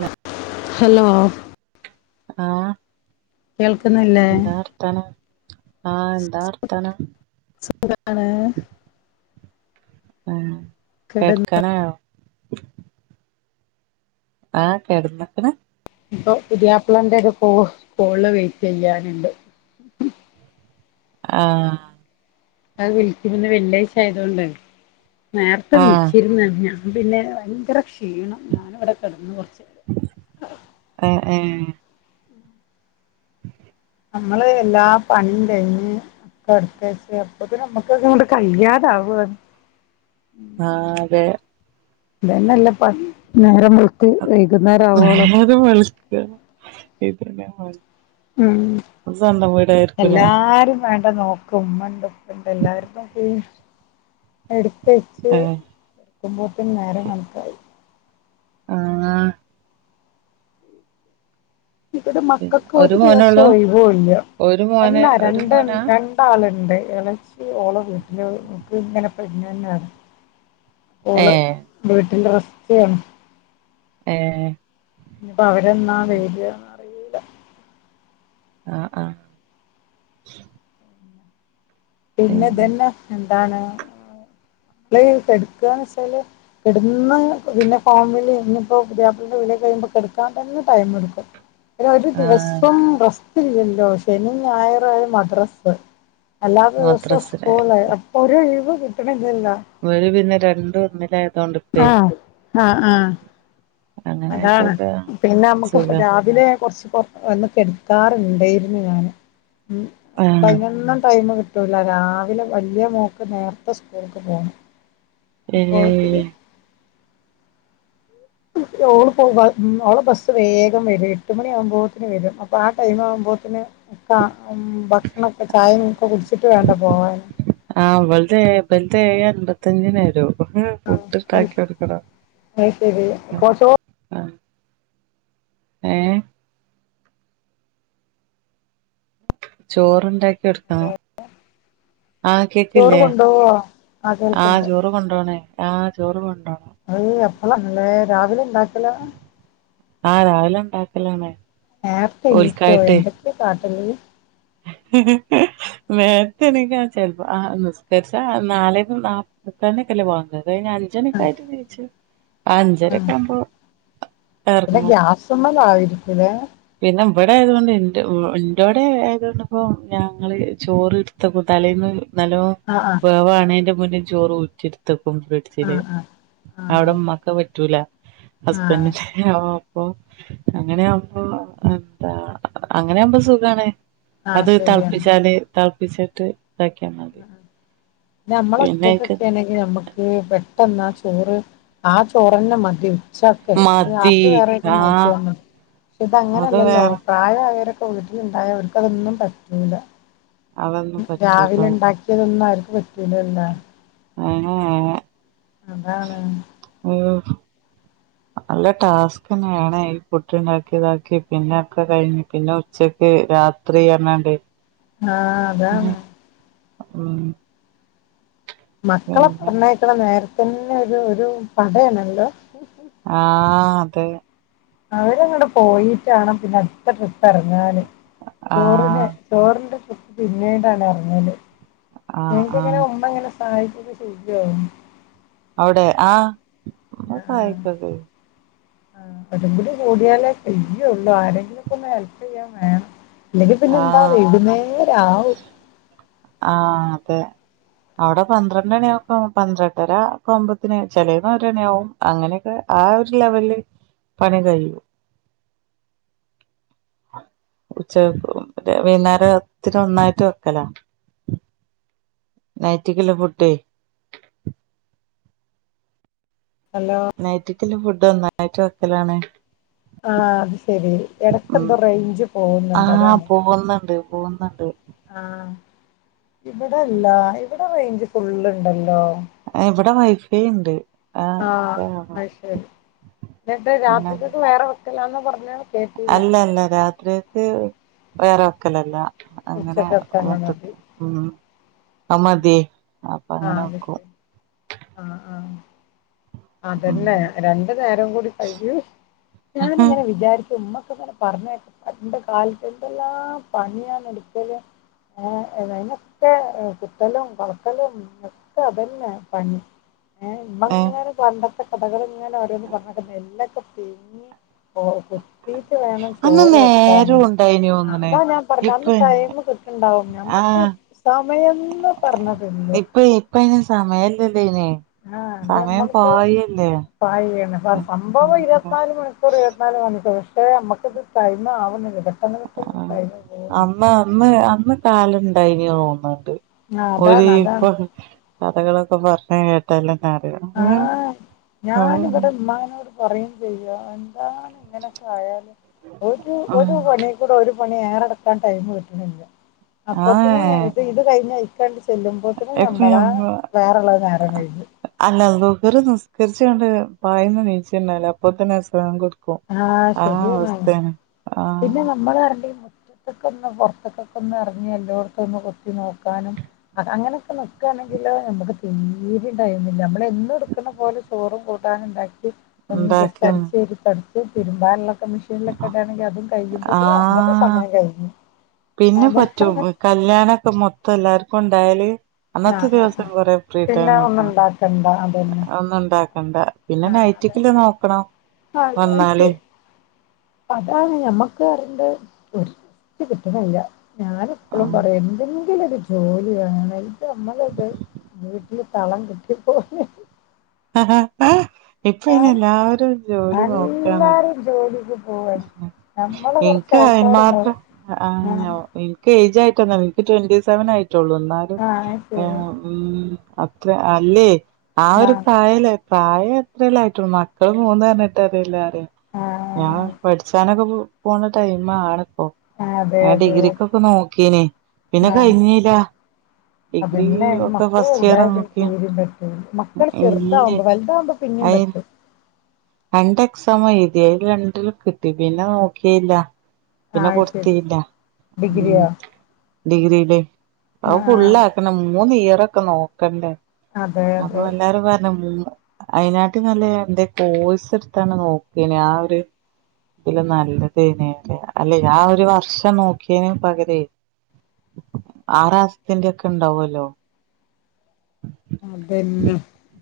Law hello ആഹ കേൾക്കുന്നില്ലേ ആഹ എന്താ ർത്താനം ആണ് ആ കിടന്ന് കേടക്കാന ആയോ ആഹ കെടന്നക്കണ് ഇപ്പൊ പുതിയാപ്പ്ളന്റെ ഒരു കോള് വെയിറ്റ് ചെയ്യാനുണ്ട് ആഹ അത് വിളിക്കുന്ന വെള്ളിയാഴ്ച ആയതൊണ്ട് നേരത്തെ ആഹ് വിളിച്ചിരുന്ന ഞാൻ പിന്നെ ഭയങ്കര ക്ഷീണം ഞൻവിടെ കിടന്ന് കുറച്ച നേരം ഉ നമ്മള് എല്ലാ പണിയും കഴിഞ്ഞ് കടുത്തച്ചേ അപ്പത് നമ്മുക്ക് കൊൊണ്ട് കഴിയാതാവന്ന് ആഹ അതെ അതന്നെല്ലപ്പ നേരം വെളു ന്നത് ഇതെന്നെ പണി ഉം സ്വന്തം വീടായിരിക്കുലേ എല്ലാരും വേ എടെ നോക്കും ഉമ്മ ഉണ്ട് ഉപ്പ ഇണ്ട് എല്ലാരേം നോ എടുത്തെച്ച് ഏഹ് കെടുക്കുമ്പോഴത്തേും നേരെ കണക്കായി ആഹ ഇവിടെ മക്കൾക്ക് ഒരു ദിവസം ഒഴിവല്ല ഒരു മോന് അല്ല ഒരു രണ്ട് മോനാ രണ്ടാളുണ്ട് ഇളച്ചി ഓള വീട്ടില്ക്ക് ഇങ്ങനെ പ്രഗ്നന്റാണ് പോഓള് ഏഹ് വീട്ടില റസറ്റയാണ് ഏ ഇനിപ്പോ അവര എന്നാ വരിയാന്ന അറിയില്ല ആഹ് ആഹ പിന്നെ ഇതന്നെ എന്താണ് നമ്മള കെടുക്കുകന്ന് വെച്ചാല് കടന്ന് പിന്നെ ഫോൺ വിളി ഇന്നയിപ്പോ പുത്യാപളെന്റെ വിളി കഴിയുമ്പോ തന്നെ കെടക്കാൻ തന്നെ ടൈം എടുക്കും അതിന്ഒരു ആഹ് ദിവസം റസ്റ്റ്ല്ലല്ലോ ശനി ഞായറ ആ മദ്രാസ് അല്ലാ ദിവസവും മദ്രസില് സ്കൂള് അപ്പൊ ഒരു ലീവ് കിട്ടണില്ലില്ല അവരു പിന്നെ രണ്ട ഒന്നില ആഹ ആഹ ആഹ അങ്ങനെ അതാണ് ആയതോണ്ട് പിന്നെ നമ്മുക്ക്പ്പ സുഖാ രാവിലെ കുറച്ച് ഒന്ന് കെടുക്കാറുണ്ടായിരുന്നു ഞൻ ഇപ്പ ആഹ് അതിനൊന്നും ടൈമ കിട്ട കിട്ടുല്ല രാവിലെ വലിയ മോക്ക് നേർത്തെ സ്കൂൾക്ക് പോണം ഉം അപ്പോത്തിന് [inaudible] ഓള് പോ അവഓള് ബസ്സ് വേഗം വരും എട്ട് മണിയ ആകുമ്പന് വരും അപ്പൊ ആ ടൈം ആവുമ്പ ബോത്തിന് ഒക്ക ഉം ഭക്ഷണൊക്കെ ചായെം ഒക്കെ കുടിച്ചിട്ട് വേണ്ടേ പോകാന് അവൾതെ ബൽതെ അമ്പത്തഞ്ചിനെരു ഫുഡ് ഇടണ്ടാക്കി അത് കൊടുക്കണം ശരി കൊ ചോ ആഹ് ഏഹ് ചോറുണ്ടാക്കി എടുക്കണം ആഹ് ചോറ് കേക്കില്ലേ കൊണ്ടോവോ ആ ആഹ് കേൾക്ക്ണ്ട് ചോറ് കൊണ്ടോണേ ആഹ് ചോറ് കൊണ്ടോണ അഔ അപ്പളാണല്ലേ രാവിലെ ഉണ്ടാക്കലാ ആഹ് രാവിലെ ഉണ്ടാക്കലാണ് നേരത്തെ എണീക്കോ എന്തൊക്കെയാ കാട്ടല് നേരത്തെ എണിക്കാ ചെലപ്പോ ആഹ് നിസ്കരിച്ച നാലെന്നും നാ എട്ടണിക്കല്ലേ വാങ്ക് അത് കഴിഞ്ഞ ആ അഞ്ചണിക്കായിട്ട് ണീച്ചു ആ അഞ്ചരെക്കാമ്പോ പിന്നെ ഗ്യാസമ്മലാ വിരിക്കിതെ പിന്നെ ഇവിടെ ആയതുകൊണ്ട് ഇന്റെ ഓഹ് ഇന്റോടെ ആയതുകൊണ്ട് ഇപ്പൊ ഞങ്ങള് ചോറ് ഇടത്ത് വെക്കും തലേന്ന് നല്ലോ ആ ആ വേവാണെന്റെ മുന്നെ ചോറ് ഊറ്റിയെടുത്ത് ക്കും ആ ഫ്രിഡ്ജ്ല് ആ ആ അവിടെ അതെ ഉമ്മാക്ക് അഹ് പറ്റൂല ആ ഹസ്ബൻന്റിന്റെ ഓ അപ്പൊ അങ്ങനെയാവുമ്പോ എന്താ അങ്ങനെ ആവുമ്പോ സുഖാണ് ആ അത് ശരിയാണ് തള്പ്പിച്ചാല് തളപ്പിച്ചിട്ട് നമ്മള് പിന്നെ അയ്ക്ക് ഒറ്റക്കൊക്കേണെങ്കി നമ്മുക്ക് പറ്റ് പെട്ടെന്ന ആ ചോറ് ആ ചോറന്നെ മതി ഇട്സ് ഒക്കെ ഇത് മതി രാത്രി വേറേയ്ക്കെ ആഹ് നോക്കിയാൽ മതി ഫുഡ്‌ അത് അങ്ങനെല്ലല്ലോ വേറെ പ്രായ ആയവരെക്ക്‌ വീട്ടില് ഉണ്ടായ അവർക്ക് അതൊന്നും പറ്റൂല അതൊന്നും പറ്റൂല രാവിലെ ഉണ്ടാക്കിയതൊന്നും അവര്ക്ക് പറ്റൂലല്ലേ ആഹ് [inaudible] അതാണ് നല്ല ടാസ്ക് തന്നെയാണ് ഈ പുട്ട്ണ്ടാക്കി ഇതാക്കി പിന്നെ ഒക്കെ കഴിഞ്ഞ് പിന്നെ ഉച്ചക്ക് രാത്രി അർണാണ്ട് ആഹ് അതാണ് ഉം മക്കളെ പിന്നെ പറഞ്ഞയക്കണ നേരത്തന്നെ ഒരു ഒരു പടയാണല്ലോ ആഹ് അതെ അവരങ്ങട് പോയിട്ടാണ് പിന്നെ അടുത്ത ട്രിപ്പ് എറങ്ങാന് ചോറിന് ആഹ് ചോറിന്റെ ട്രിപ്പ്‌ പിന്നീടാണ് ഇറങ്ങല് ആഹ് നിങ്ങക്കെങ്ങനെ ആഹ് ഉമ്മ എങ്ങനെ സഹായിക്കുവൊക്കെ ചെയ്യൂ അവിടെ ആഹ് ഉമ്മ ആഹ് സഹായിക്കൊക്കെ ചെയ്യും ആഹ് കടിംപടി കൂടിയാലേ ചെയ്യുള്ളൂ ആരെങ്കിലും ഒക്കെ ഒന്ന് ഹെല്പ് ചെയ്യാൻ വേണം ഇല്ലെങ്കി പിന്നെ എന്താ ആഹ് വൈകുന്നേരാകും ആഹ് അതെ അവിടെ പന്ത്രണ്ടണിയാപ്പം പന്ത്രണ്ടര ആപത്തിന് ചെലേന്ന് ഒരണിയാകും അങ്ങനെക്കെ ആ ഒരു ലെവൽല് പണി കഴിയും ഉച്ച പ് പറ്റെ വൈകുന്നേരത്തിന് ഒന്നായിട്ട് വെക്കല നൈറ്റിക്കല്ല പൊട്യേ [inaudible] ഹലോ ത്ത്ല് ഫുഡ് ഒന്നായിട്ടു വെക്കലാണ് ആഹ് അത് ശെരി എടക്ക്‌ ഉം എന്തോ റേഞ്ച് പോകുന്നുണ്ട് ആഹ് അതാണ് പോകുന്നുണ്ട് പോകുന്നുണ്ട് ആഹ് ഇവിടെല്ല ഇവിടെ റേഞ്ച് ഫുള്ളുണ്ടല്ലോ ഇവിടെ വൈഫൈയ്ണ്ട് ആഹ് അയ്ശരി എന്നിട്ട് പിന്നെ രാത്രിക്കക്ക് വേറെ വെക്കലാന്ന പറഞ്ഞ് അല്ല അല്ല രാത്രിയക്ക് വേറെ വെക്കലല്ല. അങ്ങനെ ഉച്ചക്കത്തന്നെ മതി. മൊത്തത്തിൽ ഉം അത് മതിയേ. ആഹ് അപ്പൊ അത് ശ- ആ, അങ്ങനെ അത് വെക്കും. ശരി ആഹ് ആഹ് ഉം അതന്നെ രണ്ടു നേരം കൂടി കഴിയും ഞാനിങ്ങനെ വിചാരിക്കും ഉമ്മ നെ [unintelligible] പണ്ട് കാലത്ത് എന്തെല്ലാം പണിയാന്ന് എടുത്തത്. ഏഹ് അതിനൊക്കെ കുത്തലും കളക്കലും ഒക്കെ അതന്നെ പണി. ഏഹ് ഏഹ് ഇമ്മങ്ങനെ ത്തെ കഥകൾ ഇങ്ങനെ ഓരോന്ന് പറഞ്ഞ് നെല്ലൊക്കെ [unintelligible] കുത്തിട്ട് വേണം അന്ന് ചോറ് വെക്കാന്. നേരം ഉണ്ടായിനി തോന്ന്ണ് അതാ ഞാൻ പറഞ്ഞ ഇപ്പ അന്ന് ടൈം കിട്ടണ്ടാവും ഞമ്മക്ക് ആഹ് സമയംന്ന് പറഞ്ഞതില്ല. ഇപ്പയിന് സമയല്ലല്ലേ അയിന് സമയം പായല്ലേ. പായാണ്. സംഭവം എന്താ ഇരുപത്തിനാല് മണിക്കൂർ ഇരുപത്തിനാല് മണിക്കൂർ നമ്മുക്കത് ടൈം ആവുന്നില്ല. പെട്ട ആ അന്ന് അന്ന് അന്ന് കാലണ്ടായിനി തോന്നുണ്ട്. ആ ഒരു അതാണ് അതാണ് കഥകളൊക്കെ പറഞ്ഞ് കേട്ടാലും ആഹ് ഞാനിവിടെ ഇമ്മാനോട് പറയും ചെയ എന്താ ഇങ്ങനെയൊക്കെ ആയാല് ഒരു ഒരു ആഹ് പണി കൂടെ ഒരു പണി ഏറെട്ക്കാൻ ടൈം കിട്ട്ണില്ല. അപ്പത്തിന് ആഹ് ഇത് കഴിഞ്ഞ ചെല്ലുമ്പോത്തിന് ഇപ്പ ഞമ്മളെ നമ്മ വേറെള്ളത് നേരം കഴിഞ്ഞു. ളുഹർ നിസ്കരിച്ച്ങ്ങട്ട് പായിന്ന് നീച്ച് കഴിഞ്ഞാല് അപ്പത്തിന് അസർ ബാങ്ക് കൊടുക്കും. ആഹ് ആ ശരിയാണ്. അവസ്ഥയാണ് പിന്നെ ആഹ് നമ്മള് [unintelligible] എടക്കൊന്ന് പുറത്തക്കൊക്കെ ഒന്ന് ഇറങ്ങി എല്ലാട്ത്തും ഒന്ന് കൊത്തി നോക്കാനും അങ്ങനൊക്കെ നിക്കാണ [unintelligible] നമ്മക്ക തീരെ ഇണ്ടായിരുന്നില്ല. എന്നും ഇട്ക്ക്ണ പോലെ ചോറും കൂട്ടാനും ഇണ്ടാക്കീട്ട് ഒന്ന് ജസ്റ്റ് ഉണ്ടാക്കിന്ന് അടിച്ചോരി തൊട ച്ച് തിരുമ്പാന്ള്ളൊക്കെ മെഷീനിലൊക്കെ ഇടാണെങ്കി അതും കഴിയുമ്പത്തിന് അന്നത്തെ ആഹ് സമയം കഴിഞ്ഞു. പിന്നെ അതാ പറ്റും കല്യാണൊക്കെ മൊത്തം എല്ലാർക്കും ഉണ്ടായാല് ആ അന്നത്തെ ആ ആ ദിവസം കൊറെ ഫ്രീ പിന്നെ ടൈം ഒന്നും കിട്ടും. ഉണ്ടാക്കണ്ട അതന്നെ ഒന്നും ഇണ്ടാക്കണ്ട പിന്നെ ആ നൈറ്റിക്ക്ല്ല നോക്കണം അതെ വന്നാല് [unintelligible] അതാണ് ഞമ്മക്ക് [unintelligible] ഒരിറ്റ് കിട്ട്ണില്ല. ഞാനെപ്പളും പറയും എന്തെങ്കിലും ഒരു ജോലി വേണം ഇത് ഞമ്മള് ഇത് വീട്ട് ട്ടില് തളം കെട്ടിയ പോലെ. ഹാ ഹാ ഇപ്പയ്ന് ഞാൻ എല്ലാരും ജോലി നോക്കാണ്. എല്ലാരും ജോലിക്ക് പോവാണ്. നമ്മള് കൊറച്ച് ഇൻക്ക് അയ്ന് ആൾക്കാരുണ്ടാവും മാത്രം ആ ആഹ് ഇൻക് എജ് ആയിട്ടൊന്നും അല്ല. ഇൻക്ക് ട്വന്റി സെവൻ ആയിട്ടുള്ളൂ. എന്നാലും ആഹ് അത് ശരി. ഏഹ് ഉം. അത്ര അല്ലേ ആ ഒരു ആഹ് പ്രായല്ലെ പ്രായം അത്രല്ലായിട്ടുള്ള് മക്കള് മൂന്ന് പറഞ്ഞിട്ട് കാര്യല്ല. ഞാ ആഹ് പഠിച്ചാനൊക്കെ പോണ ടൈം ആണ്. ഓഹ് അതെ ഞാൻ അതെ ഡിഗ്രിക്കൊക്കെ നോക്കീന് പിന്നെ ആഹ് കഴിഞ്ഞീല്ല. അതന്നെ മക്കള് കൂടെയായ പിന്നെ നോക്കി തീരീം പറ്റൂല. മക്കള് ഇല്ലേ ചെറുതാവുമ്പോ വലുതാവുമ്പൊ പിന്നെ പിന്നേം അയി പറ്റും. രണ്ട് എക്സാമും എഴുതി അയില് രണ്ടിലും കിട്ടി പിന്നെ നോക്കില്ല. പിന്നെ ആഹ് അത് ശരി. കൊടുത്തിയില്ല. ഉം ഡിഗ്രിയോ? ഡിഗ്രിലെയ് അത് ആഹ് ഫുള്ളാക്കണം. മൂന്ന് ഇയർ റൊക്കെ നോക്കണ്ടേ. അതെ അതെ അപ്പൊ എല്ലാരും പറഞ്ഞു അയിനാട്ടിലും നല്ലത് എന്തേ കോഴസ് എടുത്താണ് നോക്കേനു ആ ഒരു ഇതിലും നല്ലതേനേ. അല്ല ആ ഒരു വർഷം നോക്കീന് പകരെയ് ആറ് മാസത്തിന്റെ ഒക്കെ ഉണ്ടാവോല്ലോ. അതന്നെ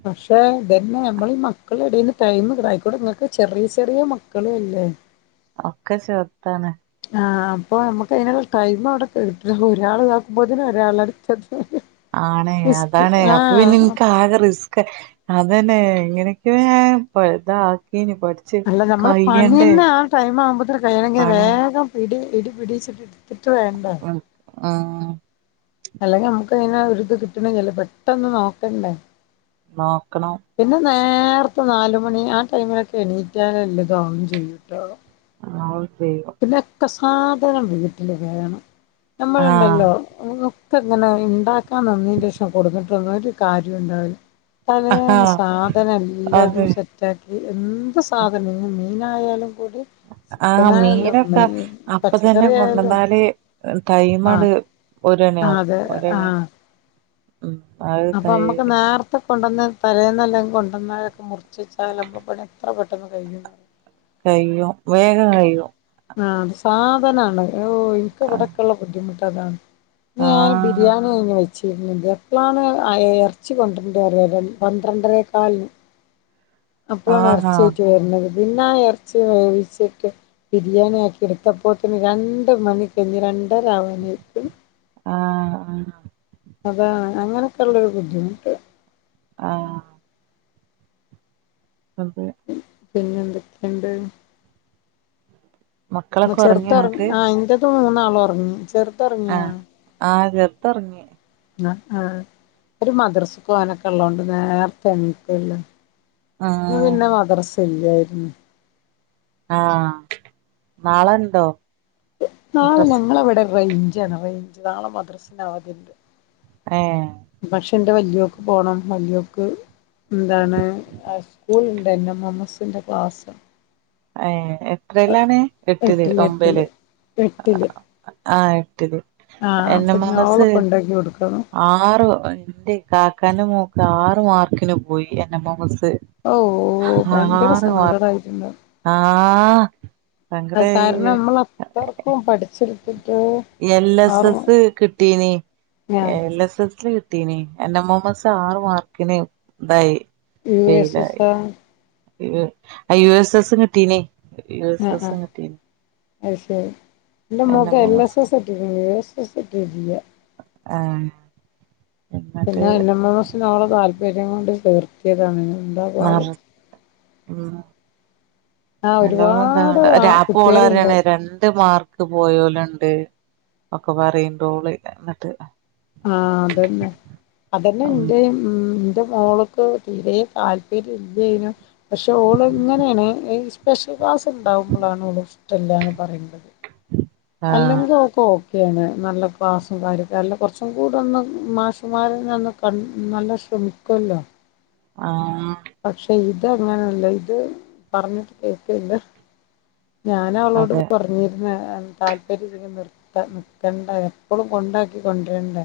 പക്ഷെ തന്നെ നമ്മൾ മക്കള എടേന്ന് ടൈ അയ്ക്കോടെ നിങ്ങക്ക് ചെറിയ ചെറിയ മക്കള അല്ലേ ഒക്കെ ചെർതാണ് ആഹ് അപ്പൊ നമുക്ക് അതിനുള്ള ടൈം അവിടെ കിട്ട ഒരാൾ കോക്കുമ്പോന് ഒരാൾ അട ആണേ അതാണേ അപ്പൊ പിന്നെ ആഹ് നിനക്ക് ആകെ റിസ് അതന്നെ എങ്ങനെയൊക്കെയ ഞാൻ പഴുത അല്ല നമ്മള് പണി തന്നെ ആ ടൈം ആവുമ്പോത് കഴിയണെങ്കിൽ പണി വേഗം പിടി ഇടി പിടിച്ചിട്ട് കിട്ട വേണ്ടേ ആഹ് അല്ലെങ്കി നമ്മുക്കതിനെ ഒരു ഇത് കിട്ടണ ചില പെട്ടന്ന് നോക്കണ്ടേ നോക്കണം പിന്നെ നേരത്തെ നാലുമണി ആ ടൈമിലൊക്കെ എണീറ്റാൽല്ലുതാവും ചെയ്യൂട്ടോ ആ പിന്നൊക്കെ സാധനം വീട്ടില് വേണം ആഹ് നമ്മളുണ്ടല്ലോ ഇങ്ങനെ ഉണ്ടാക്കാൻ നന്നിന്റെ ശേഷം കൊടുത്തിട്ടന്ന ഒരു കാര്യ ഉണ്ടാവില്ല തലേന്ന് ആഹ് സാധനം എല്ലാതും അതെ സെറ്റ ആക്കി എന്ത് സാധന ആയാലും കൂടി സിക്കന അനൊക്കെ അപ്പതന്നെ കൊണ്ടുവന്നാല് ടൈ ആഹ് ഒരണ്യാവും അതെ ഒരണ ആഹ് ഉം അത് അപ്പൊ കൈ നമ്മുക്ക് നേരത്തെ കൊണ്ടുവന്ന് തലേന്നല്ലെങ്കും കൊണ്ടുവന്നരൊക്കെ മുറിച്ചച്ചാല്മ് പണി എത്ര പെട്ടെന്ന് കഴിഞ്ഞ കയും വേഗം കഴിയും ആഹ് അത് സാധനാണ് ഇനിക്ക് ആഹ് ഇവിടക്കുള്ള ബുദ്ധിമുട്ട് അതാണ് ഞാൻ ആഹ് ബിരിയാണി കഴിഞ് വെച്ചു എപ്പോഴാണ് ഇറച്ച കൊണ്ടിണ്ട് വ പന്ത്രണ്ടരക്കാലിന് ഉ അപ്പോളാണ് ഇറച്ചിയിയിട്ട് വരുന്നത് പിന്നെ ആ ഇറച്ചി വേവിച്ച് ബിരിയാണി ആക്കി എടുത്ത പോത്തിന് രണ്ട് മണി കഴഞ്ഞഞ് രണ്ട് ആഹ് ആഹ് അതാണ് അങ്ങനൊക്കെ ഉള്ളൊരു ബുദ്ധിമുട്ട് ആഹ് ആഹ് പിന്നെ എന്തൊക്കെയുണ്ട്? മക്കളൊക്കെ ഒറങ്ങിയോ ചെറുത് ന്നട്ട് ആ അതിന്റേത് മൂന്നാളും ഉറങ്ങി ചെറ ആഹ് ആഹ് ചെറത് ഉറങ്ങി ആ ഒരു മദ്രസക്കാനൊക്കെ ഉള്ളതോണ്ട് നേർതെണീക്കല്ലോ ന ആഹ് പിന്നെ മദ്രസ ഇല്ലായിരുന്നു ആഹ് നാളെ എന്തോ നാളെ ഞങ്ങളെവിടെ റേഞ്ചാണ് റേഞ്ച് നാളെ മദ്രസിനവതിണ്ട് ആഹ് പക്ഷണ്ട് വല്യോക്ക് പോകണം വല്യോക്ക് എന്താണ് സ്കൂൾ ഉണ്ട് എൻ എം മ്മസിന്റെ ക്ലാസ് എത്രയിലാണ് എട്ടില് ഒമ്പല് എട്ടില് ആ ആഹ് എൻ അപ്പൊ എമമസ് ഞാളെ കൊണ്ടാക്കി കൊടുക്കണം ആറ് എന്റെ കാക്കാന്റെ മോ ഏറ് മാർക്കിന് പോയി എൻ എം എം മ്മ സ് ഓ ഭയങ്കര ആറ് മാർക്ക് സങ്കടായിട്ടുണ്ട് ആഹ് സങ്കട! അത് കാരണം നമ്മൾ അത്രക്കും പഠിച്ചെടുത്തിട്ട് എൽ എസ് ആറും എസ് കിട്ടീനി ആഹ് എൽ എസ് എസ് ക എൻ എൻ മ്മമ്മസ് ആറ് മാർക്കിന് ഇതായി യു എസ് ഫെയിലായി എസോ യു എസ് എസ് കിട്ടീഞ്ഞി യൂ എസ് എസ് കിട്ടീ [unintelligible] ന്റെ മോൾക്ക് എം എൽ എസ് സെ സ്സ് കിട്ടിന് ആ പിന്നെ എൻ എം എം എസ് ഓൾ താല്പര്യം കൊണ്ട് ചേർത്തിയതാണ് ന്താപാട് [unintelligible] ആ ഒരുപാട് ആ [unintelligible] അപ്പൊ ഓള് കുട്ടികളുണ്ട് പറയണേ രണ്ട് മാർ പോയോല്ണ്ട് ഒക്കെ പറയ്ണ്ടോള് എന്നിട്ട് ആ അതഞ്ഞെ അതഞ്ഞെ ഉം ന്റിം ന്റെ മോള്ക്ക് തീരേ താല്പര്യം ല്ലിയെഞ്ഞും പക്ഷെ ഓള് ഉം ങ്ങഞ്ഞേണ് പെഷല് ക്ലാസ് ണ്ടാവുബ്ലാണ് [unintelligible] പറയണ്ടുന്നത് ആഹ് അല്ലെങ്കി ഓൾ ക്കെണ് നല്ല ക്ലാസും കാര്യൊക്കെല്ലാം കുറച്ചും കൂടെ ന്ന് മാശ് മാരിൽ നിന്നും [unintelligible] ആ പക്ഷെ ഇത് അങ്ങനെല്ല ഇത് പറഞ്ഞിട്ട് കേക്ക്ല്ലാ ഞാൻ അവളോട് അതെ പറഞ്ഞിരുന്ന് താല്പര്യം [unintelligible] നിക്കണ്ട എപ്ളും കൊണ്ടാക്കി കൊണ്ടരണ്ടേ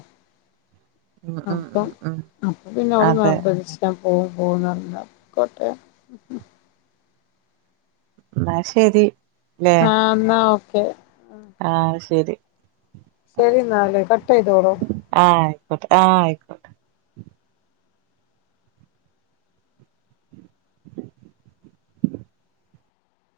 ഉം ഉം അപ്പൊ ഉം ഉം അപ്പൊ പിന്നെ ഓൾ അതെ നിർബന്ധിച്ചപ്പോ [unintelligible] ന്നാ ശെരി ആ ന്നാ ഓക്കെ ആ ശെരി ശരി ന്നാല് കട്ട്യ്തോളു ആ ആയിക്കോട്ടെ